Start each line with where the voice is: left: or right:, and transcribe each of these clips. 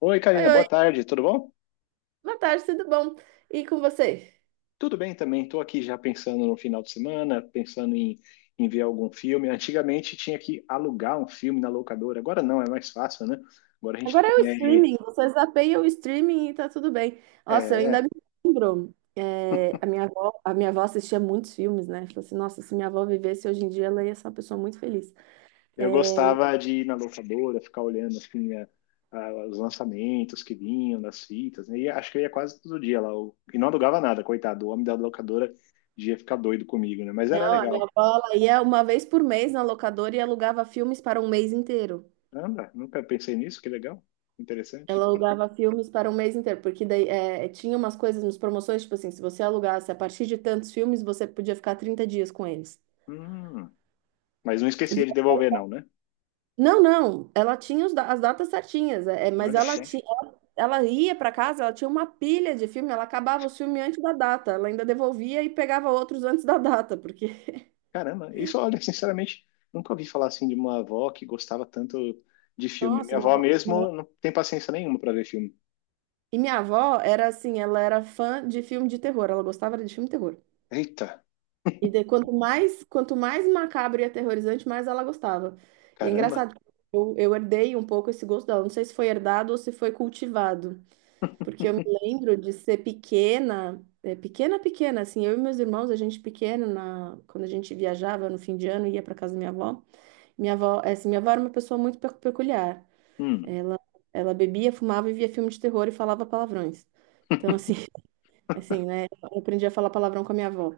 left: Oi,
right: Oi,
left: Karina, boa
right: oi.
left: tarde, tudo bom?
right: Boa tarde, tudo bom? E com você?
left: Tudo bem também, estou aqui já pensando no final de semana, pensando em ver algum filme. Antigamente tinha que alugar um filme na locadora, agora não, é mais fácil, né? Agora a gente
right: Agora é o
left: põe aí.
right: streaming, você zapeia o streaming e tá tudo bem. Nossa, eu ainda
left: É,
right: me lembro. A minha avó assistia muitos filmes, né? Falei assim, nossa, se minha avó vivesse hoje em dia, ela ia ser uma pessoa muito feliz. É,
left: eu gostava de ir na locadora, ficar olhando assim, os lançamentos que vinham nas fitas, né? E acho que eu ia quase todo dia lá, e não alugava nada, coitado, o homem da locadora ia ficar doido comigo, né? Mas era
right: não, a minha
left: legal.
right: avó, ela ia uma vez por mês na locadora e alugava filmes para um mês inteiro.
left: Anda, nunca pensei nisso, que legal, interessante.
right: Ela alugava filmes para um mês inteiro, porque daí tinha umas coisas, umas promoções, tipo assim, se você alugasse a partir de tantos filmes, você podia ficar 30 dias com eles.
left: Hum. Mas não
right: E
left: esquecia de devolver, não, né?
right: Não, não, ela tinha as datas certinhas, mas
left: Olha
right: ela
left: só.
right: tinha, ela ia para casa, ela tinha uma pilha de filme, ela acabava os filmes antes da data, ela ainda devolvia e pegava outros antes da data, porque,
left: Caramba, isso, olha, sinceramente, nunca ouvi falar assim de uma avó que gostava tanto de filme.
right: nossa,
left: Minha avó mesmo não tem paciência nenhuma para ver filme.
right: e minha avó era assim, ela era fã de filme de terror, ela gostava de filme de terror.
left: Eita,
right: Quanto mais macabro e aterrorizante, mais ela gostava. E é
left: caramba.
right: engraçado, eu herdei um pouco esse gosto dela, não sei se foi herdado ou se foi cultivado. Porque eu me lembro de ser pequena, pequena, pequena, assim, eu e meus irmãos, a gente pequeno, quando a gente viajava no fim de ano, ia para casa da minha avó. Minha avó, assim, minha avó era uma pessoa muito peculiar.
left: Hum,
right: Ela, ela bebia, fumava e via filme de terror e falava palavrões. Então, assim, assim, né? Eu aprendi a falar palavrão com a minha avó.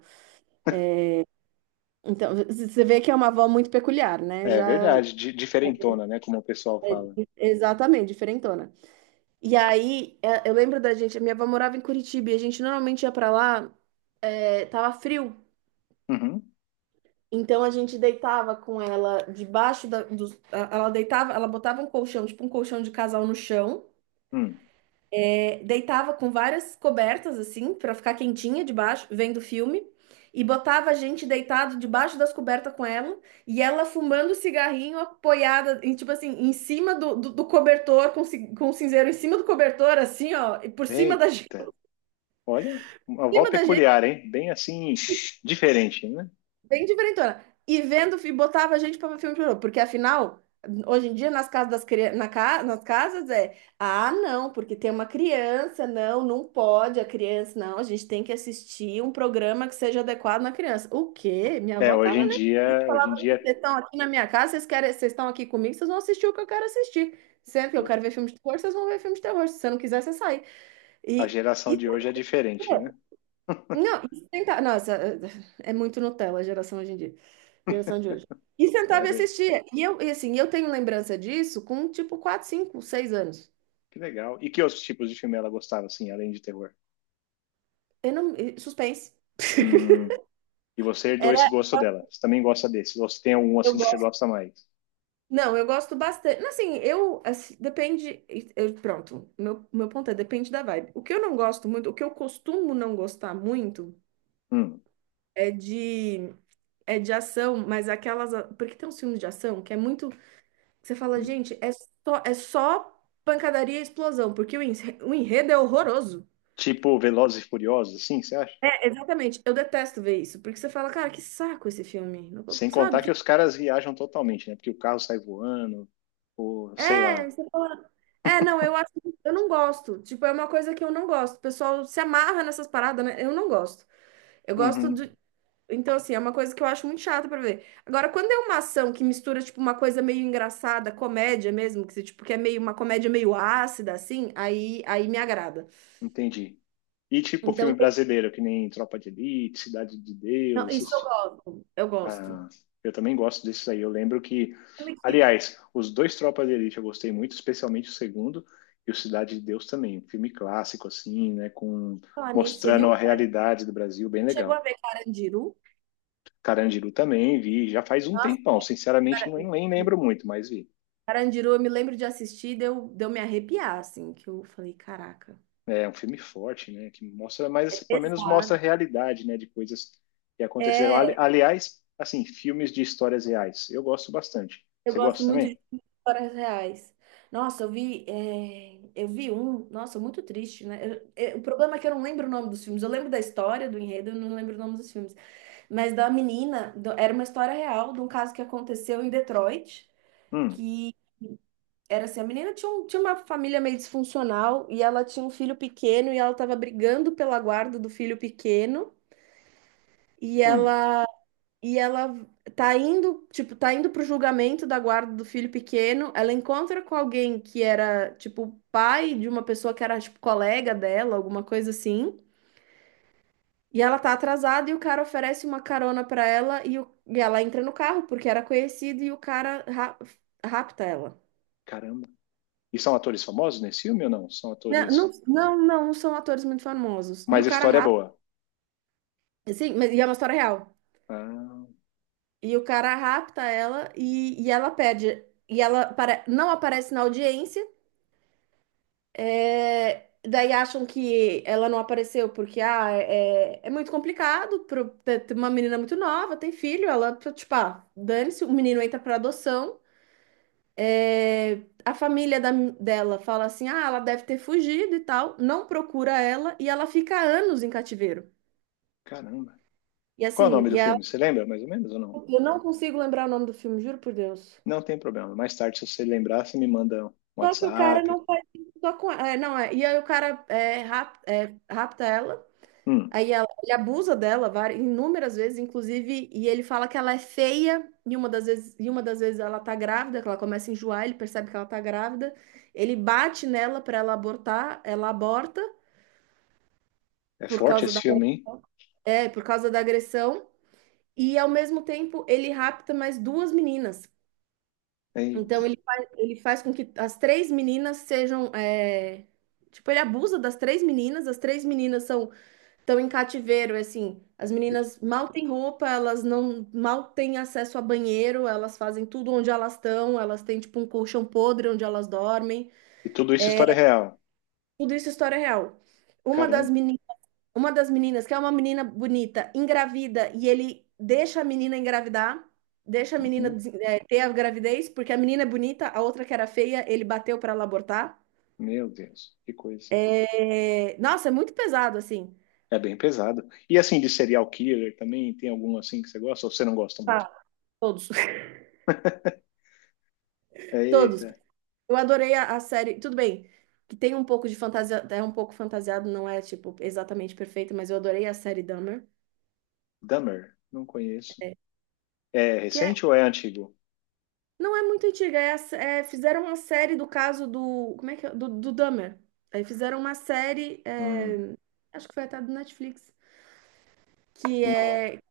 right: Então, você vê que é uma avó muito peculiar, né?
left: é
right: Já,
left: verdade, diferentona, né? Como o pessoal fala.
right: exatamente, diferentona. E aí, eu lembro da gente, a minha avó morava em Curitiba e a gente normalmente ia para lá, tava frio.
left: Uhum,
right: Então a gente deitava com ela debaixo da, dos- a- ela deitava, ela botava um colchão, tipo um colchão de casal no chão,
left: hum.
right: deitava com várias cobertas assim pra ficar quentinha debaixo, vendo filme, e botava a gente deitado debaixo das cobertas com ela, e ela fumando cigarrinho apoiada em, tipo assim, em cima do cobertor com o cinzeiro em cima do cobertor assim, ó, e por cima da gente,
left: Eita, olha, uma
right: em
left: avó
right: cima da gente.
left: peculiar, hein? Bem assim, diferente, né?
right: Bem diferentona. E botava a gente pra ver filme de terror, porque afinal, hoje em dia, nas casas das crianças, nas casas não, porque tem uma criança, não, não pode a criança, não, a gente tem que assistir um programa que seja adequado na criança. O quê? Minha
left: É,
right: avó tava nem aí,
left: hoje em
right: falava
left: dia,
right: assim, vocês estão aqui na minha casa, vocês querem, vocês estão aqui comigo, vocês vão assistir o que eu quero assistir. Sempre que eu quero ver filme de terror, vocês vão ver filme de terror. Se você não quiser, você sai.
left: a
right: E,
left: geração
right: e
left: de hoje é diferente, né?
right: não, e sentar. Nossa, é muito Nutella a geração hoje em dia. Geração de hoje. E sentava e
left: É,
right: assistia. E assim, eu tenho lembrança disso com tipo 4, 5, 6 anos.
left: que legal. E que outros tipos de filme ela gostava, assim, além de terror?
right: Eu não, e suspense.
left: Hum. E você herdou esse
right: Era,
left: gosto dela. Você também gosta desses? Ou você tem algum,
right: eu
left: assim, que você
right: gosto.
left: gosta mais?
right: Não, eu gosto bastante. Assim, eu, assim, depende. Eu, pronto, meu ponto é: depende da vibe. O que eu não gosto muito, o que eu costumo não gostar muito
left: Hum.
right: é de, é de ação, mas aquelas. Porque tem uns filmes de ação que é muito. Você fala, gente, é só pancadaria e explosão, porque o enredo é horroroso.
left: Tipo Velozes e Furiosos, assim, você acha?
right: É, exatamente. Eu detesto ver isso, porque você fala, cara, que saco esse filme. Não vou-
left: Sem
right: Sabe?
left: contar que
right: Que...
left: os caras viajam totalmente, né? Porque o carro sai voando, ou sei lá.
right: É, você fala. É, não, eu acho, eu não gosto. Tipo, é uma coisa que eu não gosto. O pessoal se amarra nessas paradas, né? Eu não gosto. Eu gosto
left: Uhum,
right: de. Então, assim, é uma coisa que eu acho muito chata pra ver. Agora, quando é uma ação que mistura, tipo, uma coisa meio engraçada, comédia mesmo, que, você, tipo, que é meio uma comédia meio ácida, assim, aí me agrada.
left: entendi. E tipo
right: Então,
left: filme brasileiro, que nem Tropa de Elite, Cidade de
right: não,
left: Deus,
right: isso eu
left: esses.
right: gosto. Eu gosto.
left: Ah, eu também gosto desses aí. Eu lembro que,
right: Filme que
left: aliás, os dois Tropas de Elite eu gostei muito, especialmente o segundo e o Cidade de Deus também. Um filme clássico, assim, né? Com,
right: falar nisso, você
left: mostrando
right: viu?
left: a
right: Cara,
left: realidade do Brasil, bem
right: chegou a
left: legal.
right: ver Carandiru?
left: Carandiru também vi, já faz um
right: Nossa,
left: tempão. Sinceramente,
right: cara,
left: não, nem lembro
right: hum,
left: muito, mas vi.
right: Carandiru, eu me lembro de assistir, deu me arrepiar, assim, que eu falei, caraca,
left: É um filme forte, né? Que mostra, mas
right: é
left: assim, pelo menos mostra a
right: pesado.
left: realidade, né? De coisas que aconteceram.
right: É,
left: Aliás, assim, filmes de histórias reais. Eu gosto bastante.
right: eu
left: Você
right: gosto
left: gosta
right: muito de
left: também?
right: histórias reais. Nossa, eu vi um, nossa, muito triste, né? O problema é que eu não lembro o nome dos filmes. Eu lembro da história, do enredo, eu não lembro o nome dos filmes. Mas da menina, era uma história real de um caso que aconteceu em Detroit,
left: Hum,
right: que era assim, a menina tinha, tinha uma família meio disfuncional e ela tinha um filho pequeno e ela estava brigando pela guarda do filho pequeno e
left: hum.
right: ela e ela tá indo pro julgamento da guarda do filho pequeno. Ela encontra com alguém que era, tipo, pai de uma pessoa que era, tipo, colega dela, alguma coisa assim. E ela tá atrasada e o cara oferece uma carona pra ela e ela entra no carro porque era conhecido e o cara rapta ela.
left: Caramba. E são atores famosos nesse filme ou não? São
right: Né, não,
left: atores.
right: não, não, são atores muito famosos. E
left: Mas
right: o
left: a
right: cara
left: história é
right: rapta,
left: boa.
right: sim, mas e é uma história real.
left: Ah,
right: E o cara rapta ela e ela pede. E ela não aparece na audiência. Daí acham que ela não apareceu porque é muito complicado para uma menina muito nova, tem filho, ela, tipo, ah, dane-se, o menino entra para adoção. É, a família dela fala assim: ah, ela deve ter fugido e tal, não procura ela e ela fica anos em cativeiro.
left: caramba.
right: E
left: Qual é o
right: assim,
left: nome do filme? Você lembra mais ou menos ou não?
right: eu não consigo lembrar o nome do filme, juro por Deus.
left: Não tem problema. Mais tarde, se você lembrar, você me manda um
right: Só que o cara
left: WhatsApp.
right: não faz isso só com. É, não, é. E aí o cara rapta ela,
left: Hum,
right: ele abusa dela várias, inúmeras vezes, inclusive, e ele fala que ela é feia, e uma das vezes ela tá grávida, que ela começa a enjoar, ele percebe que ela tá grávida, ele bate nela pra ela abortar, ela aborta
left: é
right: por
left: forte
right: causa
left: esse
right: da,
left: filme, hein?
right: por causa da agressão, e ao mesmo tempo ele rapta mais duas meninas. Então
left: Eita.
right: ele faz com que as três meninas sejam. Tipo, ele abusa das três meninas, as três meninas são estão em cativeiro, é assim, as
left: E,
right: meninas mal têm roupa, elas não mal têm acesso a banheiro, elas fazem tudo onde elas estão, elas têm tipo um colchão podre onde elas dormem.
left: e tudo isso é história real.
right: Tudo isso é história real. Uma das
left: Caramba.
right: meninas uma das meninas, que é uma menina bonita, engravida, e ele deixa a menina engravidar, deixa a menina
left: Uhum.
right: ter a gravidez, porque a menina é bonita, a outra que era feia, ele bateu para ela abortar.
left: Meu Deus, que coisa.
right: É, nossa, é muito pesado, assim.
left: É bem pesado. E assim, de serial killer também, tem algum assim que você gosta ou você não gosta muito?
right: Tá. Todos, todos.
left: Eita,
right: Eu adorei a série. Tudo bem, que tem um pouco de fantasia, é um pouco fantasiado, não é, tipo, exatamente perfeito, mas eu adorei a série Dahmer,
left: Dahmer, não conheço.
right: é,
left: É
right: que é
left: recente ou é antigo?
right: não é muito antiga, fizeram uma série do caso do. Como é que é? Do Dahmer. Aí fizeram uma série,
left: Hum,
right: acho que foi até do Netflix, que
left: não.
right: é,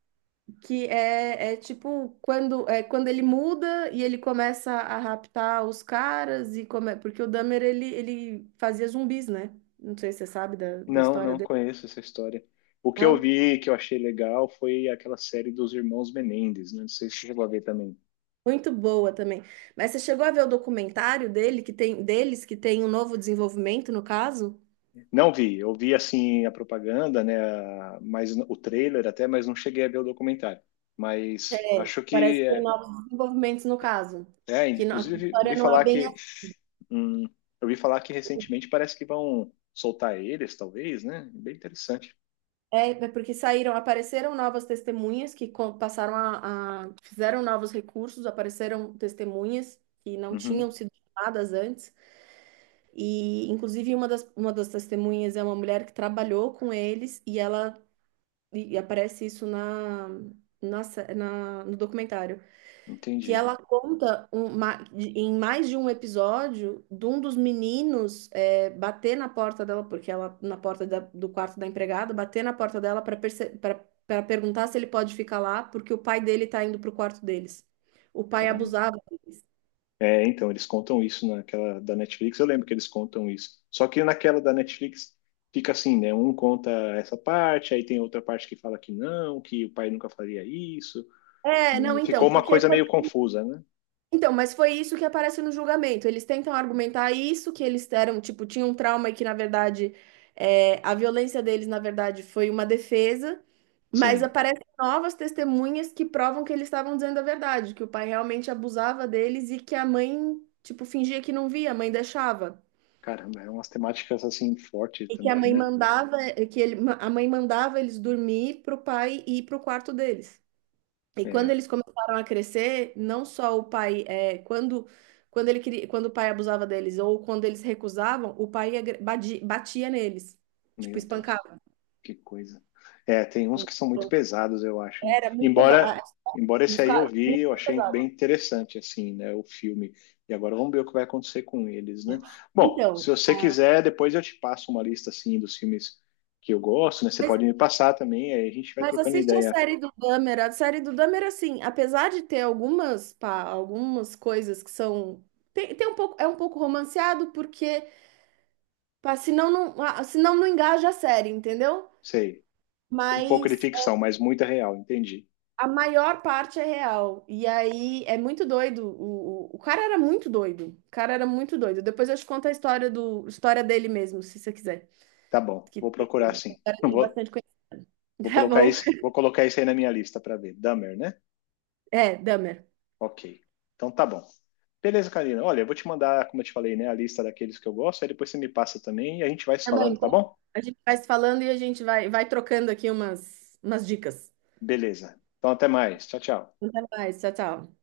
right: que é, é tipo quando ele muda e ele começa a raptar os caras e come, porque o Dahmer ele fazia zumbis, né? Não sei se você sabe da
left: Não,
right: história
left: não
right: dele.
left: conheço essa história. O que eu
right: Não?
left: vi que eu achei legal foi aquela série dos Irmãos Menendez, né? Não sei se você chegou a ver também.
right: Muito boa também. Mas você chegou a ver o documentário dele que tem deles que tem um novo desenvolvimento no caso?
left: Não vi, eu vi assim a propaganda, né? Mas o trailer até, mas não cheguei a ver o documentário. Mas
right: É,
left: acho
right: parece
left: que
right: que tem
left: é,
right: novos desenvolvimentos no caso.
left: é,
right: Que a
left: inclusive
right: história
left: vi
right: não é
left: falar
right: bem.
left: que hum, eu vi falar que recentemente parece que vão soltar eles, talvez, né? Bem interessante.
right: É, porque saíram, apareceram novas testemunhas que co- passaram a- fizeram novos recursos, apareceram testemunhas que não tinham
left: Uhum,
right: sido chamadas antes. E, inclusive, uma das testemunhas é uma mulher que trabalhou com eles e ela. E, aparece isso no documentário. Que
left: entendi.
right: ela conta em mais de um episódio de um dos meninos bater na porta dela, porque ela, na porta do quarto da empregada, bater na porta dela para perguntar se ele pode ficar lá, porque o pai dele tá indo pro quarto deles. O pai
left: Caramba.
right: abusava deles.
left: É, então, eles contam isso naquela da Netflix, eu lembro que eles contam isso. Só que naquela da Netflix fica assim, né? Um conta essa parte, aí tem outra parte que fala que não, que o pai nunca faria isso.
right: É, não,
left: Né, ficou
right: então,
left: uma
right: porque
left: coisa
right: foi
left: meio confusa, né?
right: Então, mas foi isso que aparece no julgamento. Eles tentam argumentar isso que eles eram, tipo, tinha um trauma e que, na verdade, a violência deles, na verdade, foi uma defesa, mas
left: Sim,
right: aparecem novas testemunhas que provam que eles estavam dizendo a verdade, que o pai realmente abusava deles e que a mãe, tipo, fingia que não via, a mãe deixava.
left: caramba, é umas temáticas assim fortes
right: E que a
left: também,
right: mãe
left: né?
right: mandava, a mãe mandava eles dormir pro pai ir pro quarto deles. E quando
left: É,
right: eles começaram a crescer, não só o pai, quando, quando o pai abusava deles ou quando eles recusavam, o pai batia neles, tipo,
left: meu Deus.
right: espancava.
left: Que coisa. É, tem uns que são muito
right: Então,
left: pesados, eu acho, né?
right: era muito pesado.
left: Embora, embora esse
right: Dos
left: aí eu
right: caras,
left: vi,
right: muito
left: eu achei bem
right: pesado.
left: interessante, assim, né, o filme. E agora vamos ver o que vai acontecer com eles, né? Bom, se
right: Então,
left: você quiser, depois eu te passo uma lista, assim, dos filmes que eu gosto, né? Você
right: mas,
left: pode me passar também, aí a gente vai
right: mas
left: trocando
right: assiste a
left: ideia.
right: série do Dahmer. A série do Dahmer, assim, apesar de ter algumas coisas que são. Tem um pouco, é um pouco romanceado, porque, pá, senão não engaja a série, entendeu?
left: Sei, tem um pouco de
right: Mas
left: ficção, mas muita real, entendi.
right: a maior parte é real. E aí é muito doido. O cara era muito doido. O cara era muito doido. Depois eu te conto a história história dele mesmo, se você quiser.
left: Tá bom,
right: Que
left: vou
right: tem,
left: procurar
right: a
left: sim.
right: história
left: Não
right: dele é
left: vou,
right: bastante conhecida. Tá bom.
left: vou colocar isso aí na minha lista para ver. Dahmer, né?
right: É, Dahmer.
left: Ok. Então tá bom. Beleza, Karina. Olha, eu vou te mandar, como eu te falei, né, a lista daqueles que eu gosto, aí depois você me passa também e a gente vai se
right: Tá bom,
left: falando, tá
right: então
left: bom?
right: a gente vai se falando e a gente vai trocando aqui umas dicas.
left: Beleza. Então até mais. Tchau, tchau.
right: Até mais. Tchau, tchau.